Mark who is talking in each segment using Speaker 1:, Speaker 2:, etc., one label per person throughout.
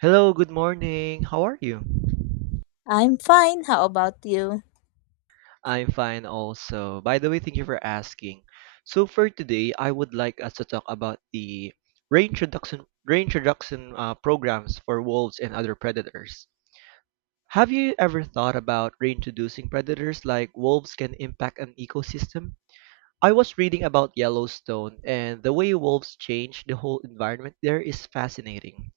Speaker 1: Hello, good morning. How are you?
Speaker 2: I'm fine. How about you?
Speaker 1: I'm fine also. By the way, thank you for asking. So for today, I would like us to talk about the reintroduction programs for wolves and other predators. Have you ever thought about reintroducing predators like wolves can impact an ecosystem? I was reading about Yellowstone and the way wolves change the whole environment there is fascinating.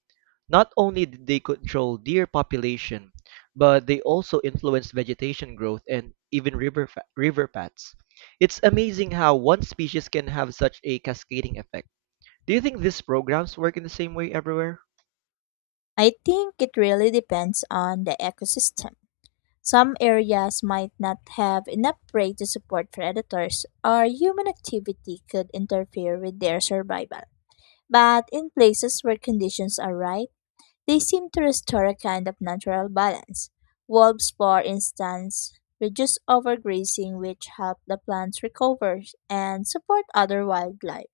Speaker 1: Not only did they control deer population, but they also influenced vegetation growth and even river paths. It's amazing how one species can have such a cascading effect. Do you think these programs work in the same way everywhere?
Speaker 2: I think it really depends on the ecosystem. Some areas might not have enough prey to support predators, or human activity could interfere with their survival. But in places where conditions are right, they seem to restore a kind of natural balance. Wolves, for instance, reduce overgrazing, which help the plants recover and support other wildlife.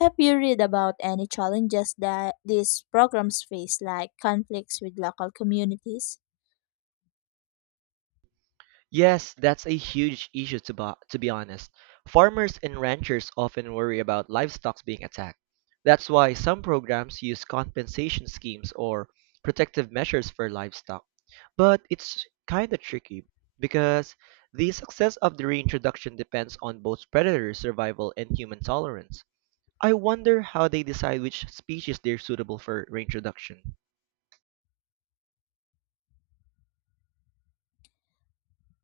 Speaker 2: Have you read about any challenges that these programs face, like conflicts with local communities?
Speaker 1: Yes, that's a huge issue to be honest. Farmers and ranchers often worry about livestock being attacked. That's why some programs use compensation schemes or protective measures for livestock. But it's kind of tricky because the success of the reintroduction depends on both predator survival and human tolerance. I wonder how they decide which species they're suitable for reintroduction.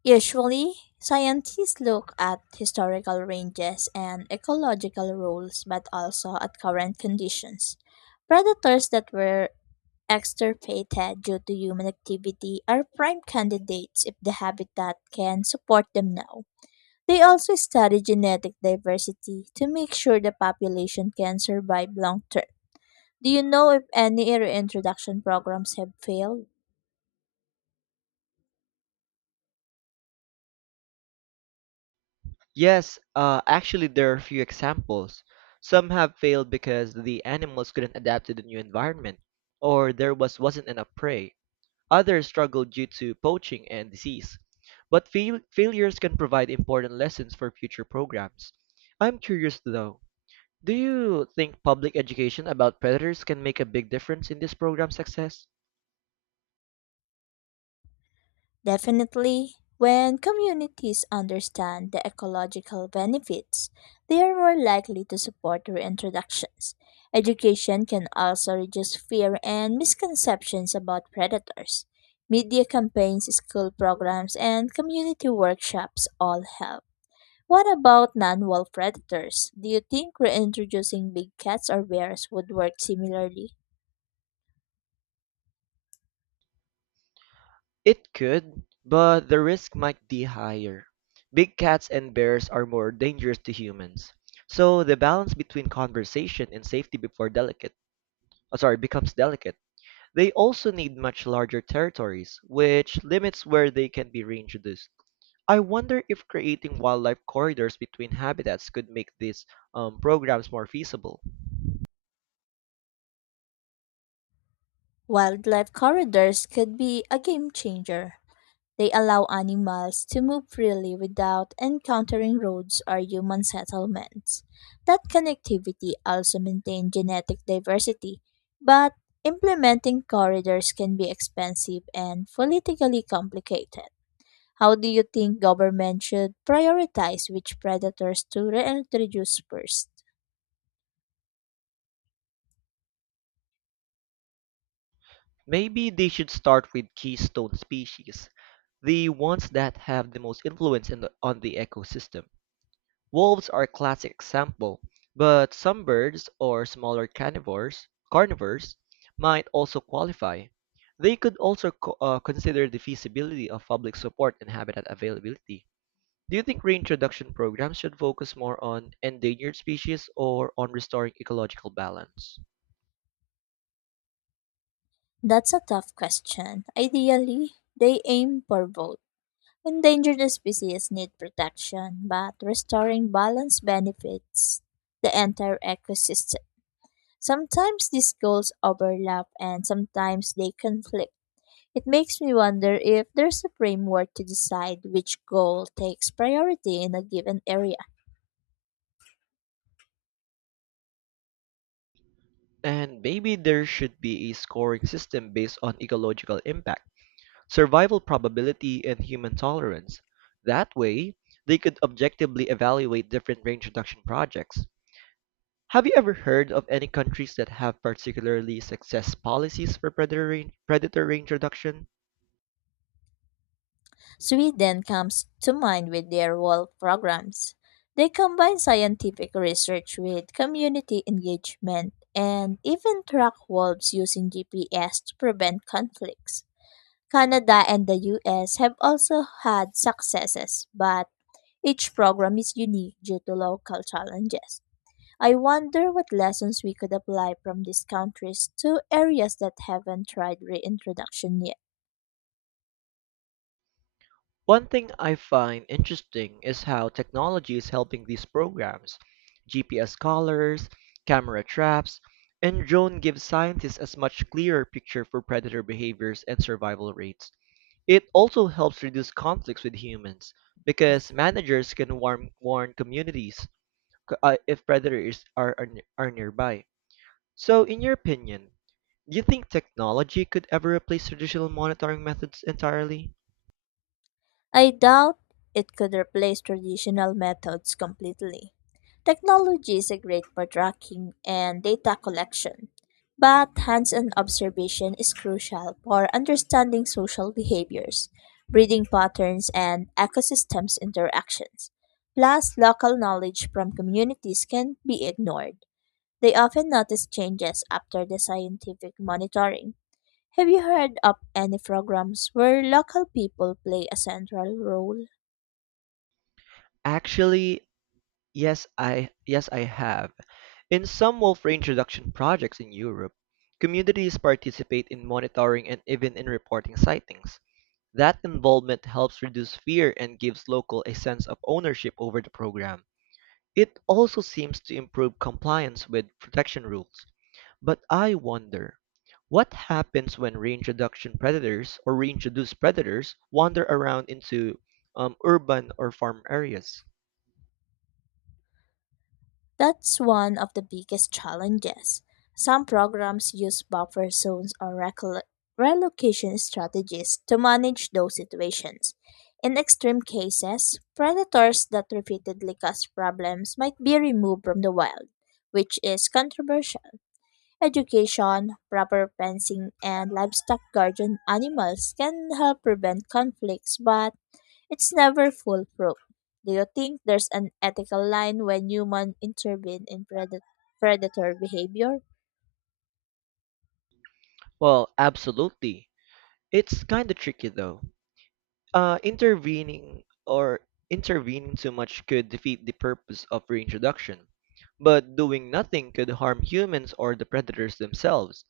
Speaker 2: Usually, scientists look at historical ranges and ecological rules, but also at current conditions. Predators that were extirpated due to human activity are prime candidates if the habitat can support them now. They also study genetic diversity to make sure the population can survive long term. Do you know if any reintroduction programs have failed?
Speaker 1: Yes, actually, there are a few examples. Some have failed because the animals couldn't adapt to the new environment, or there was wasn't enough prey. Others struggled due to poaching and disease. But failures can provide important lessons for future programs. I'm curious though, do you think public education about predators can make a big difference in this program's success?
Speaker 2: Definitely. When communities understand the ecological benefits, they are more likely to support reintroductions. Education can also reduce fear and misconceptions about predators. Media campaigns, school programs, and community workshops all help. What about non-wolf predators? Do you think reintroducing big cats or bears would work similarly?
Speaker 1: It could, but the risk might be higher. Big cats and bears are more dangerous to humans. So the balance between conversation and safety becomes delicate. They also need much larger territories, which limits where they can be reintroduced. I wonder if creating wildlife corridors between habitats could make these programs more feasible.
Speaker 2: Wildlife corridors could be a game changer. They allow animals to move freely without encountering roads or human settlements. That connectivity also maintains genetic diversity, but implementing corridors can be expensive and politically complicated. How do you think government should prioritize which predators to reintroduce first?
Speaker 1: Maybe they should start with keystone species, the ones that have the most influence in on the ecosystem. Wolves are a classic example, but some birds or smaller carnivores might also qualify. They could also consider the feasibility of public support and habitat availability. Do you think reintroduction programs should focus more on endangered species or on restoring ecological balance?
Speaker 2: That's a tough question. Ideally, they aim for both. Endangered species need protection, but restoring balance benefits the entire ecosystem. Sometimes these goals overlap and sometimes they conflict. It makes me wonder if there's a framework to decide which goal takes priority in a given area.
Speaker 1: And maybe there should be a scoring system based on ecological impact, survival probability, and human tolerance. That way, they could objectively evaluate different range reduction projects. Have you ever heard of any countries that have particularly success policies for predator range reduction?
Speaker 2: Sweden comes to mind with their Wolf programs. They combine scientific research with community engagement and even track wolves using GPS to prevent conflicts. Canada and the US have also had successes, but each program is unique due to local challenges. I wonder what lessons we could apply from these countries to areas that haven't tried reintroduction yet.
Speaker 1: One thing I find interesting is how technology is helping these programs. GPS collars, camera traps, and drone give scientists a much clearer picture for predator behaviors and survival rates. It also helps reduce conflicts with humans because managers can warn communities if predators are are nearby. So, in your opinion, do you think technology could ever replace traditional monitoring methods entirely?
Speaker 2: I doubt it could replace traditional methods completely. Technology is a great for tracking and data collection, but hands on observation is crucial for understanding social behaviors, breeding patterns, and ecosystems interactions. Plus, local knowledge from communities can be ignored. They often notice changes after the scientific monitoring. Have you heard of any programs where local people play a central role?
Speaker 1: Actually, yes, I have. In some wolf reintroduction projects in Europe, communities participate in monitoring and even in reporting sightings. That involvement helps reduce fear and gives local a sense of ownership over the program. It also seems to improve compliance with protection rules. But I wonder, what happens when reintroduction predators or reintroduced predators wander around into urban or farm areas?
Speaker 2: That's one of the biggest challenges. Some programs use buffer zones or relocation strategies to manage those situations. In extreme cases, predators that repeatedly cause problems might be removed from the wild, which is controversial. Education, proper fencing, and livestock guardian animals can help prevent conflicts, but it's never foolproof. Do you think there's an ethical line when humans intervene in predator behavior?
Speaker 1: Well, absolutely. It's kind of tricky though. Uh, intervening or Intervening too much could defeat the purpose of reintroduction, but doing nothing could harm humans or the predators themselves.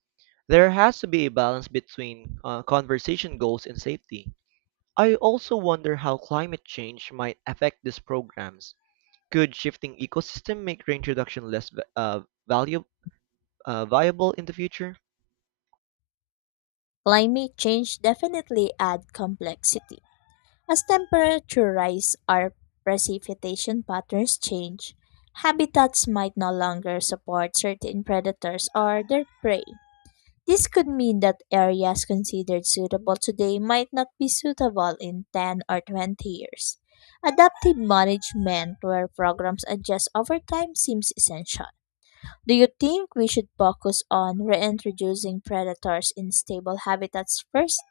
Speaker 1: There has to be a balance between conversation goals and safety. I also wonder how climate change might affect these programs. Could shifting ecosystem make reintroduction less value, viable in the future?
Speaker 2: Climate change definitely adds complexity. As temperature rise or precipitation patterns change, habitats might no longer support certain predators or their prey. This could mean that areas considered suitable today might not be suitable in 10 or 20 years. Adaptive management, where programs adjust over time, seems essential. Do you think we should focus on reintroducing predators in stable habitats first,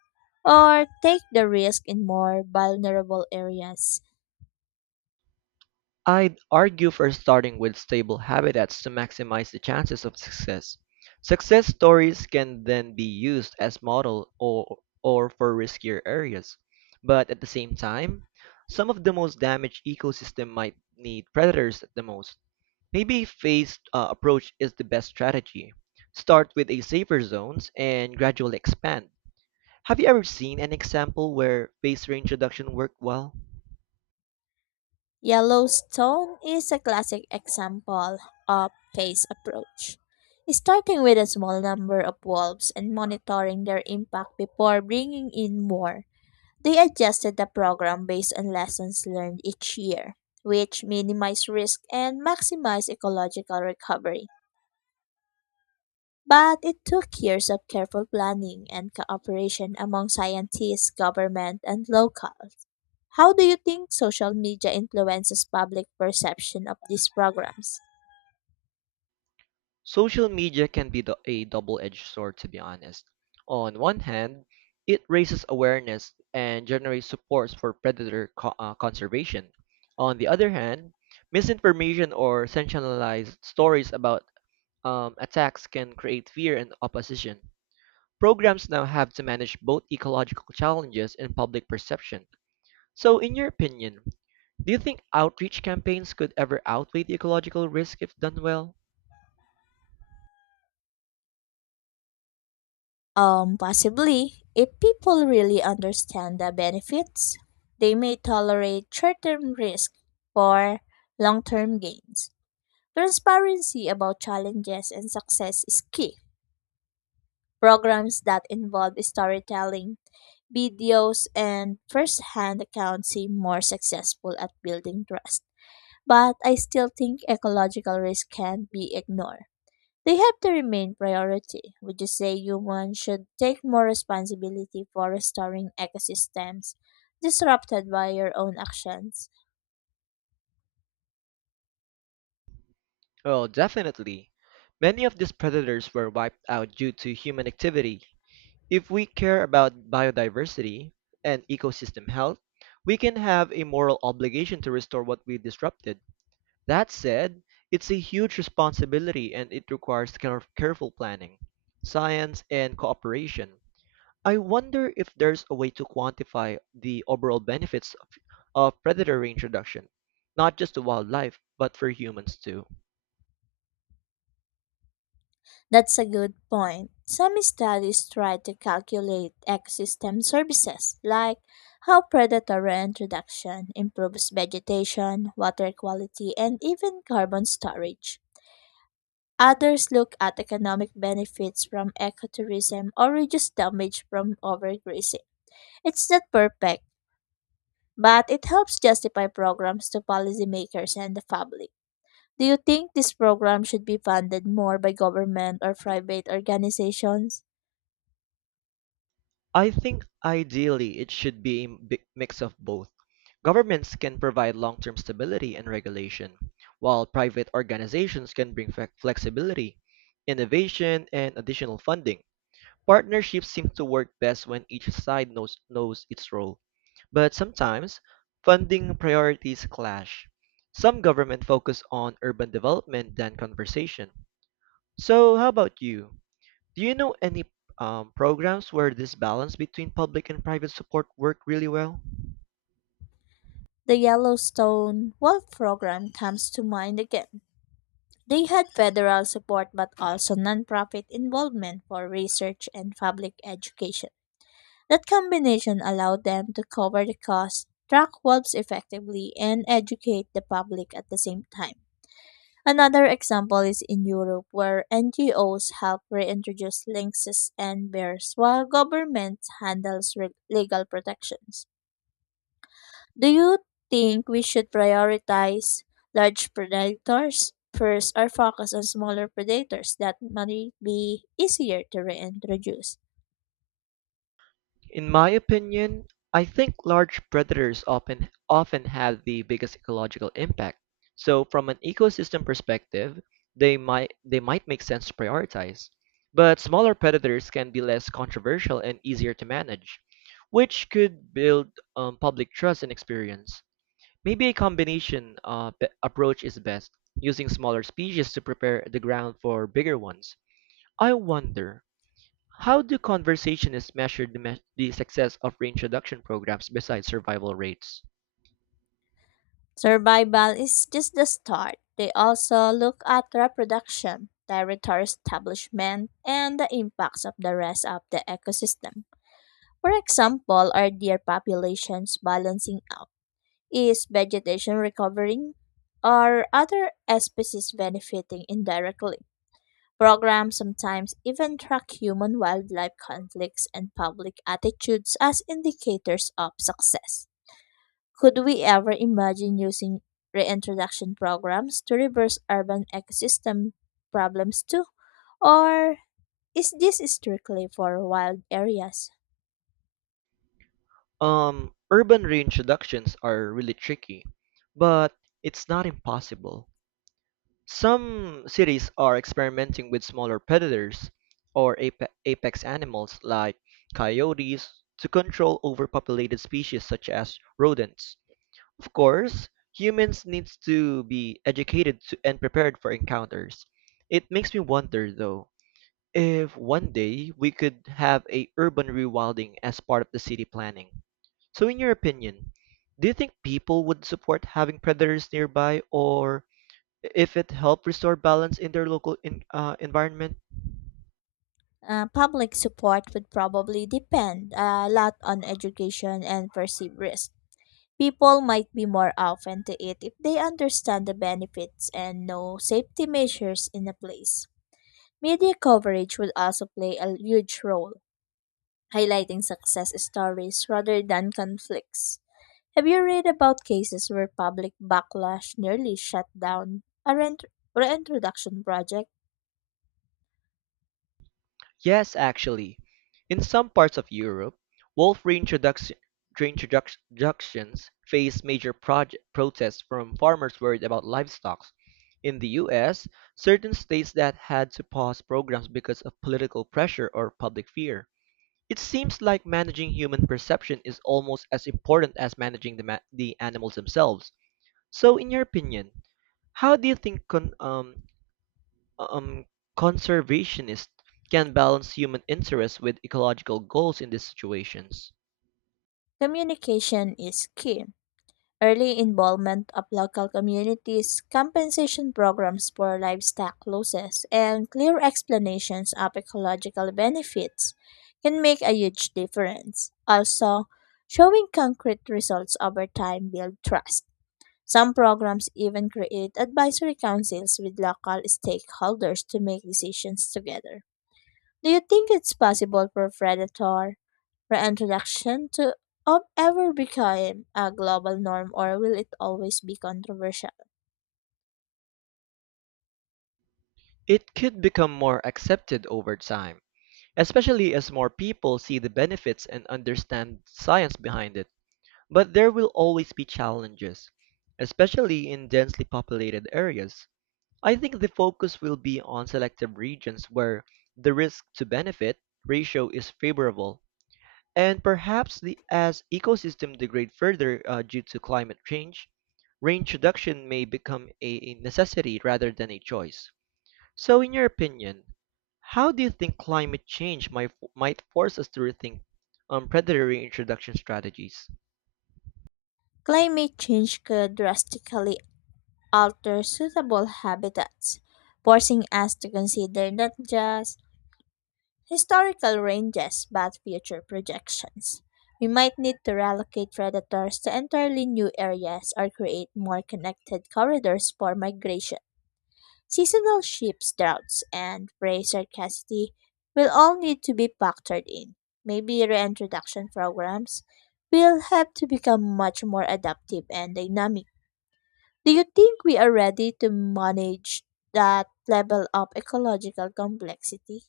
Speaker 2: or take the risk in more vulnerable areas?
Speaker 1: I'd argue for starting with stable habitats to maximize the chances of success. Success stories can then be used as model or for riskier areas. But at the same time, some of the most damaged ecosystem might need predators at the most. Maybe phased approach is the best strategy. Start with a safer zones and gradually expand. Have you ever seen an example where phased reintroduction worked well?
Speaker 2: Yellowstone is a classic example of phased approach, starting with a small number of wolves and monitoring their impact before bringing in more. They adjusted the program based on lessons learned each year, which minimized risk and maximized ecological recovery. But it took years of careful planning and cooperation among scientists, government, and local. How do you think social media influences public perception of these programs?
Speaker 1: Social media can be a double-edged sword, to be honest. On one hand, it raises awareness and generates support for predator conservation. On the other hand, misinformation or sensationalized stories about attacks can create fear and opposition. Programs now have to manage both ecological challenges and public perception. So, in your opinion, do you think outreach campaigns could ever outweigh the ecological risk if done well?
Speaker 2: Possibly, if people really understand the benefits, they may tolerate short term risk for long term gains. Transparency about challenges and success is key. Programs that involve storytelling, videos, and first hand accounts seem more successful at building trust. But I still think ecological risk can be ignored. They have to remain priority. Would you say humans should take more responsibility for restoring ecosystems disrupted by your own actions?
Speaker 1: Well, definitely. Many of these predators were wiped out due to human activity. If we care about biodiversity and ecosystem health, we can have a moral obligation to restore what we disrupted. That said, it's a huge responsibility and it requires careful planning, science, and cooperation. I wonder if there's a way to quantify the overall benefits of predator range reduction, not just to wildlife, but for humans too.
Speaker 2: That's a good point. Some studies try to calculate ecosystem services, like how predator introduction improves vegetation, water quality, and even carbon storage. Others look at economic benefits from ecotourism or reduce damage from overgrazing. It's not perfect, but it helps justify programs to policymakers and the public. Do you think this program should be funded more by government or private organizations?
Speaker 1: I think ideally it should be a mix of both. Governments can provide long term stability and regulation, while private organizations can bring flexibility, innovation, and additional funding. Partnerships seem to work best when each side knows its role, but sometimes funding priorities clash. Some government focus on urban development than conservation. So, how about you? Do you know any programs where this balance between public and private support work really well?
Speaker 2: The Yellowstone Wolf Program comes to mind again. They had federal support but also nonprofit involvement for research and public education. That combination allowed them to cover the cost, track wolves effectively, and educate the public at the same time. Another example is in Europe, where NGOs help reintroduce lynxes and bears while government handles legal protections. Do you think we should prioritize large predators first or focus on smaller predators that might be easier to reintroduce?
Speaker 1: In my opinion, I think large predators often have the biggest ecological impact. So from an ecosystem perspective, they might make sense to prioritize. But smaller predators can be less controversial and easier to manage, which could build public trust and experience. Maybe a combination approach is best, using smaller species to prepare the ground for bigger ones. I wonder, how do conversationists measure the success of reintroduction programs besides survival rates?
Speaker 2: Survival is just the start. They also look at reproduction, territory establishment, and the impacts of the rest of the ecosystem. For example, are deer populations balancing out? Is vegetation recovering? Are other species benefiting indirectly? Programs sometimes even track human wildlife conflicts and public attitudes as indicators of success. Could we ever imagine using reintroduction programs to reverse urban ecosystem problems too? Or is this strictly for wild areas?
Speaker 1: Urban reintroductions are really tricky, but it's not impossible. Some cities are experimenting with smaller predators or apex animals like coyotes to control overpopulated species such as rodents. Of course, humans needs to be educated to, and prepared for encounters. It makes me wonder though if one day we could have a urban rewilding as part of the city planning. So in your opinion, do you think people would support having predators nearby or if it helped restore balance in their local environment?
Speaker 2: Public support would probably depend a lot on education and perceived risk. People might be more open to it if they understand the benefits and know safety measures in a place. Media coverage would also play a huge role, highlighting success stories rather than conflicts. Have you read about cases where public backlash nearly shut down a reintroduction project?
Speaker 1: Yes, actually. In some parts of Europe, wolf reintroduction, reintroductions face protests from farmers worried about livestock. In the US, certain states that had to pause programs because of political pressure or public fear. It seems like managing human perception is almost as important as managing the animals themselves. So, in your opinion, how do you think um, conservationists can balance human interests with ecological goals in these situations.
Speaker 2: Communication is key. Early involvement of local communities, compensation programs for livestock losses, and clear explanations of ecological benefits can make a huge difference. Also, showing concrete results over time builds trust. Some programs even create advisory councils with local stakeholders to make decisions together. Do you think it's possible for predator reintroduction to ever become a global norm, or will it always be controversial?
Speaker 1: It could become more accepted over time, especially as more people see the benefits and understand science behind it. But there will always be challenges, especially in densely populated areas. I think the focus will be on selective regions where the risk to benefit ratio is favorable. And perhaps as ecosystems degrade further due to climate change, range reduction may become a necessity rather than a choice. So, in your opinion, how do you think climate change might force us to rethink predatory introduction strategies?
Speaker 2: Climate change could drastically alter suitable habitats, forcing us to consider not just historical ranges but future projections. We might need to relocate predators to entirely new areas or create more connected corridors for migration. Seasonal ships, droughts, and prey scarcity will all need to be factored in. Maybe reintroduction programs will have to become much more adaptive and dynamic. Do you think we are ready to manage that level of ecological complexity?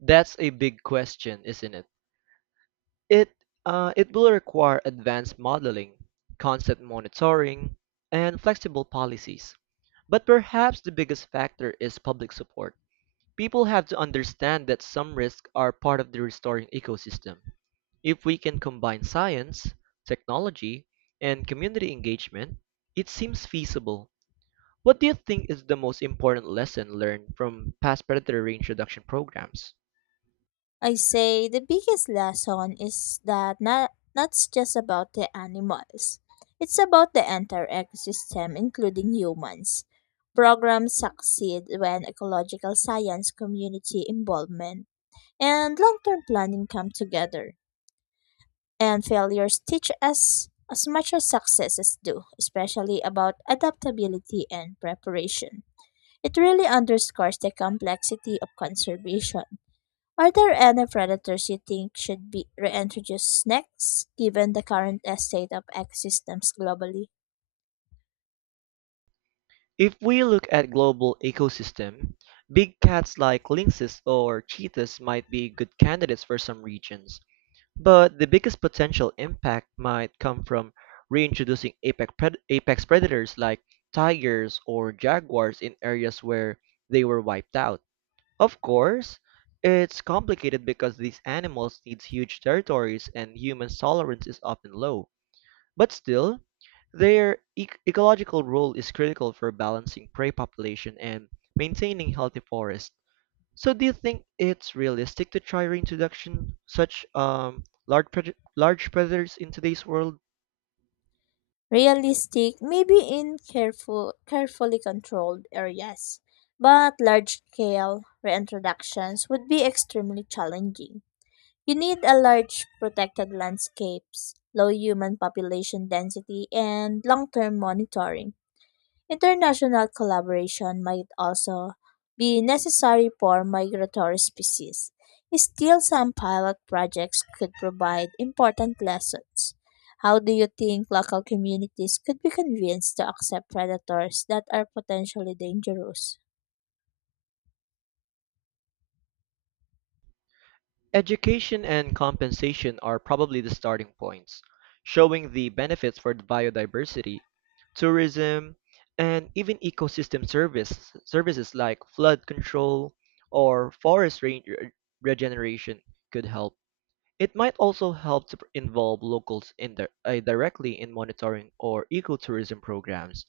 Speaker 1: That's a big question, isn't it? It, it will require advanced modeling, constant monitoring, and flexible policies. But perhaps the biggest factor is public support. People have to understand that some risks are part of the restoring ecosystem. If we can combine science, technology, and community engagement, it seems feasible. What do you think is the most important lesson learned from past predator reintroduction programs?
Speaker 2: I say the biggest lesson is that not just about the animals. It's about the entire ecosystem, including humans. Programs succeed when ecological science, community involvement, and long term planning come together. And failures teach us as much as successes do, especially about adaptability and preparation. It really underscores the complexity of conservation. Are there any predators you think should be reintroduced next, given the current state of ecosystems globally?
Speaker 1: If we look at global ecosystem, big cats like lynxes or cheetahs might be good candidates for some regions. But the biggest potential impact might come from reintroducing apex predators like tigers or jaguars in areas where they were wiped out. Of course, it's complicated because these animals need huge territories and human tolerance is often low. But still, their ecological role is critical for balancing prey population and maintaining healthy forests. So do you think it's realistic to try reintroduction such large predators in today's world?
Speaker 2: Realistic, maybe in carefully controlled areas, but large scale reintroductions would be extremely challenging. You need a large protected landscapes, low human population density, and long term monitoring. International collaboration might also be necessary for migratory species. Still, some pilot projects could provide important lessons. How do you think local communities could be convinced to accept predators that are potentially dangerous?
Speaker 1: Education and compensation are probably the starting points, showing the benefits for the biodiversity, tourism, and even ecosystem service services like flood control or regeneration could help. It might also help to involve locals directly in monitoring or ecotourism programs.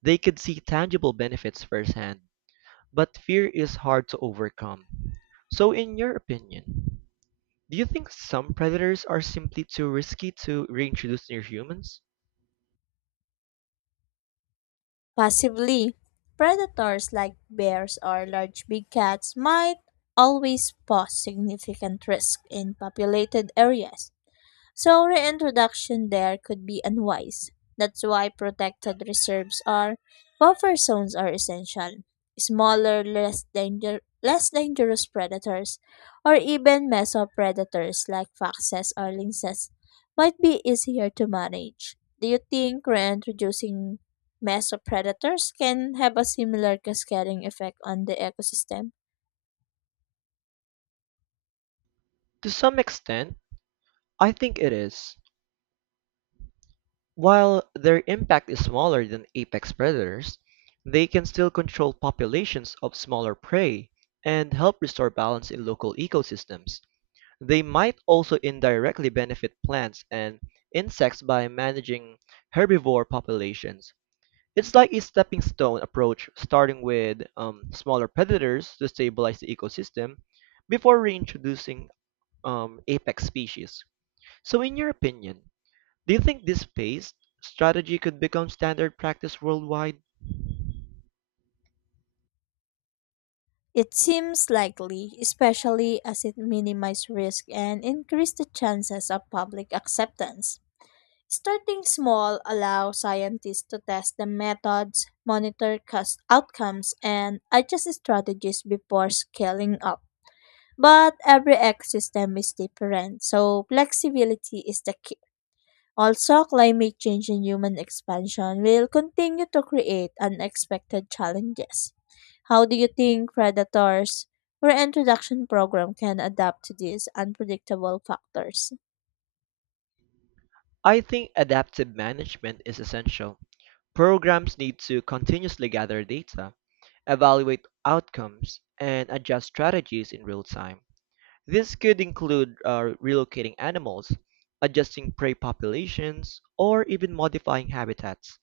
Speaker 1: They could see tangible benefits firsthand, but fear is hard to overcome. So, in your opinion, do you think some predators are simply too risky to reintroduce near humans?
Speaker 2: Possibly, predators like bears or large big cats might always pose significant risk in populated areas. So reintroduction there could be unwise. That's why protected reserves or buffer zones are essential. Smaller, less dangerous predators or even mesopredators like foxes or lynxes might be easier to manage. Do you think reintroducing mesopredators can have a similar cascading effect on the ecosystem?
Speaker 1: To some extent, I think it is. While their impact is smaller than apex predators, they can still control populations of smaller prey and help restore balance in local ecosystems. They might also indirectly benefit plants and insects by managing herbivore populations. It's like a stepping stone approach, starting with smaller predators to stabilize the ecosystem before reintroducing apex species. So, in your opinion, do you think this phased strategy could become standard practice worldwide?
Speaker 2: It seems likely, especially as it minimizes risk and increases the chances of public acceptance. Starting small allows scientists to test the methods, monitor outcomes, and adjust strategies before scaling up. But every ecosystem is different, so flexibility is the key. Also, climate change and human expansion will continue to create unexpected challenges. How do you think predators reintroduction program can adapt to these unpredictable factors?
Speaker 1: I think adaptive management is essential. Programs need to continuously gather data, evaluate outcomes, and adjust strategies in real time. This could include relocating animals, adjusting prey populations, or even modifying habitats.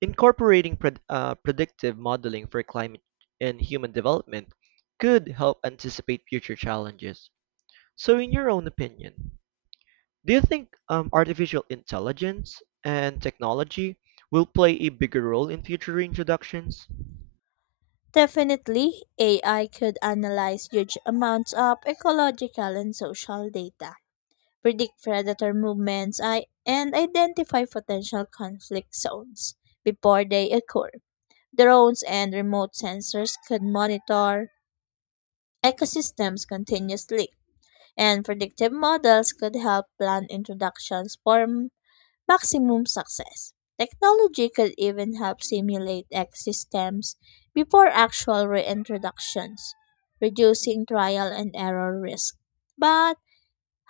Speaker 1: Incorporating predictive modeling for climate and human development could help anticipate future challenges. So, in your own opinion, do you think artificial intelligence and technology will play a bigger role in future introductions?
Speaker 2: Definitely, AI could analyze huge amounts of ecological and social data, predict predator movements, and identify potential conflict zones before they occur. Drones and remote sensors could monitor ecosystems continuously, and predictive models could help plan introductions for maximum success. Technology could even help simulate ecosystems before actual reintroductions, reducing trial and error risk. But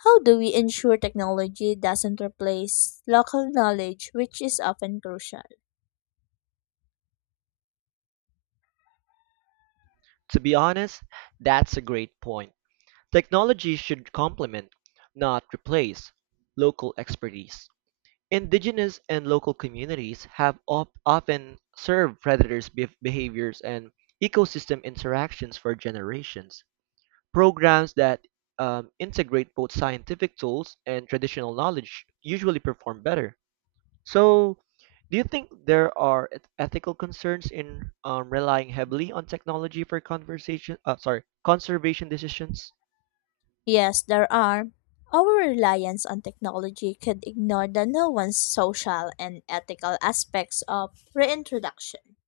Speaker 2: how do we ensure technology doesn't replace local knowledge, which is often crucial?
Speaker 1: To be honest, that's a great point. Technology should complement, not replace, local expertise. Indigenous and local communities have often served predators' behaviors and ecosystem interactions for generations. Programs that integrate both scientific tools and traditional knowledge usually perform better. So, do you think there are ethical concerns in relying heavily on technology for conservation decisions?
Speaker 2: Yes, there are. Our reliance on technology could ignore the nuanced social and ethical aspects of reintroduction.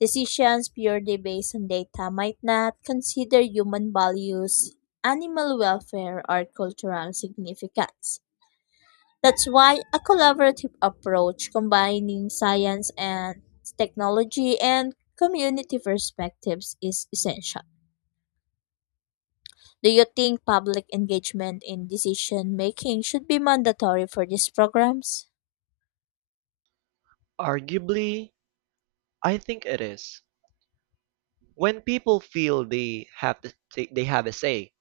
Speaker 2: Decisions purely based on data might not consider human values, animal welfare, or cultural significance. That's why a collaborative approach combining science and technology and community perspectives is essential. Do you think public engagement in decision making should be mandatory for these programs?
Speaker 1: Arguably, I think it is. When people feel they have a say,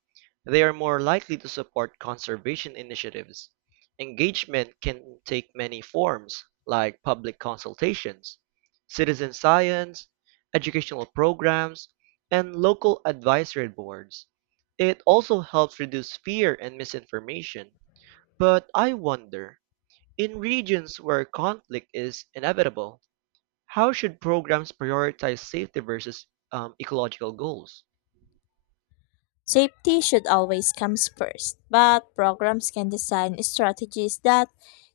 Speaker 1: they are more likely to support conservation initiatives. Engagement can take many forms, like public consultations, citizen science, educational programs, and local advisory boards. It also helps reduce fear and misinformation. But I wonder, in regions where conflict is inevitable, how should programs prioritize safety versus ecological goals?
Speaker 2: Safety should always come first, but programs can design strategies that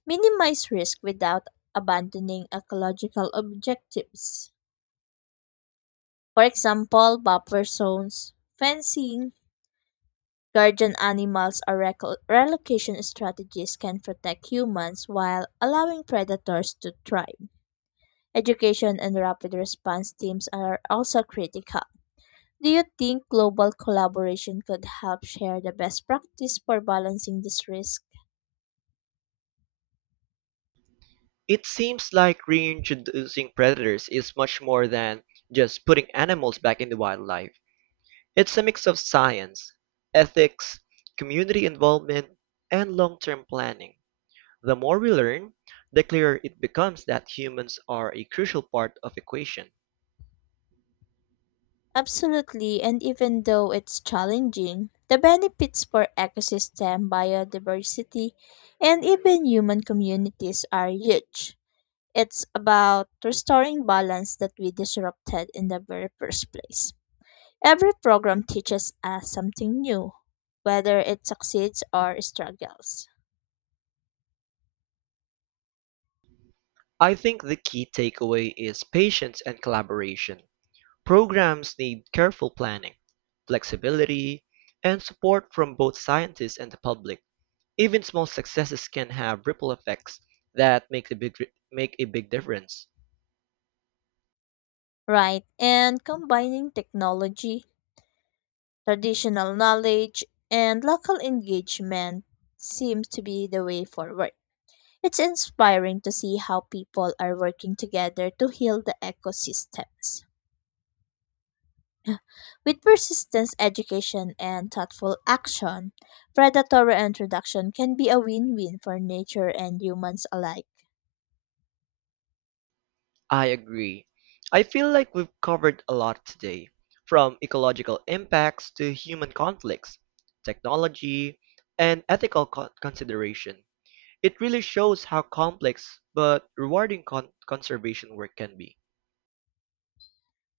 Speaker 2: minimize risk without abandoning ecological objectives. For example, buffer zones, fencing, Guardian animals or relocation strategies can protect humans while allowing predators to thrive. Education and rapid response teams are also critical. Do you think global collaboration could help share the best practice for balancing this risk?
Speaker 1: It seems like reintroducing predators is much more than just putting animals back into wildlife. It's a mix of science, ethics, community involvement, and long-term planning. The more we learn, the clearer it becomes that humans are a crucial part of equation.
Speaker 2: Absolutely, and even though it's challenging, the benefits for ecosystem, biodiversity, and even human communities are huge. It's about restoring balance that we disrupted in the very first place. Every program teaches us something new, whether it succeeds or struggles.
Speaker 1: I think the key takeaway is patience and collaboration. Programs need careful planning, flexibility, and support from both scientists and the public. Even small successes can have ripple effects that make a big difference.
Speaker 2: Right, and combining technology, traditional knowledge, and local engagement seems to be the way forward. It's inspiring to see how people are working together to heal the ecosystems. With persistence, education, and thoughtful action, predatory introduction can be a win win for nature and humans alike.
Speaker 1: I agree. I feel like we've covered a lot today, from ecological impacts to human conflicts, technology, and consideration. It really shows how complex but rewarding conservation work can be.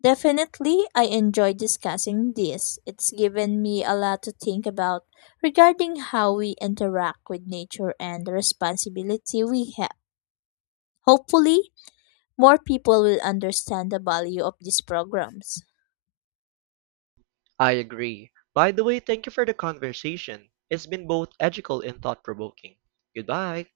Speaker 2: Definitely, I enjoy discussing this. It's given me a lot to think about regarding how we interact with nature and the responsibility we have. Hopefully, more people will understand the value of these programs.
Speaker 1: I agree. By the way, thank you for the conversation. It's been both educational and thought-provoking. Goodbye.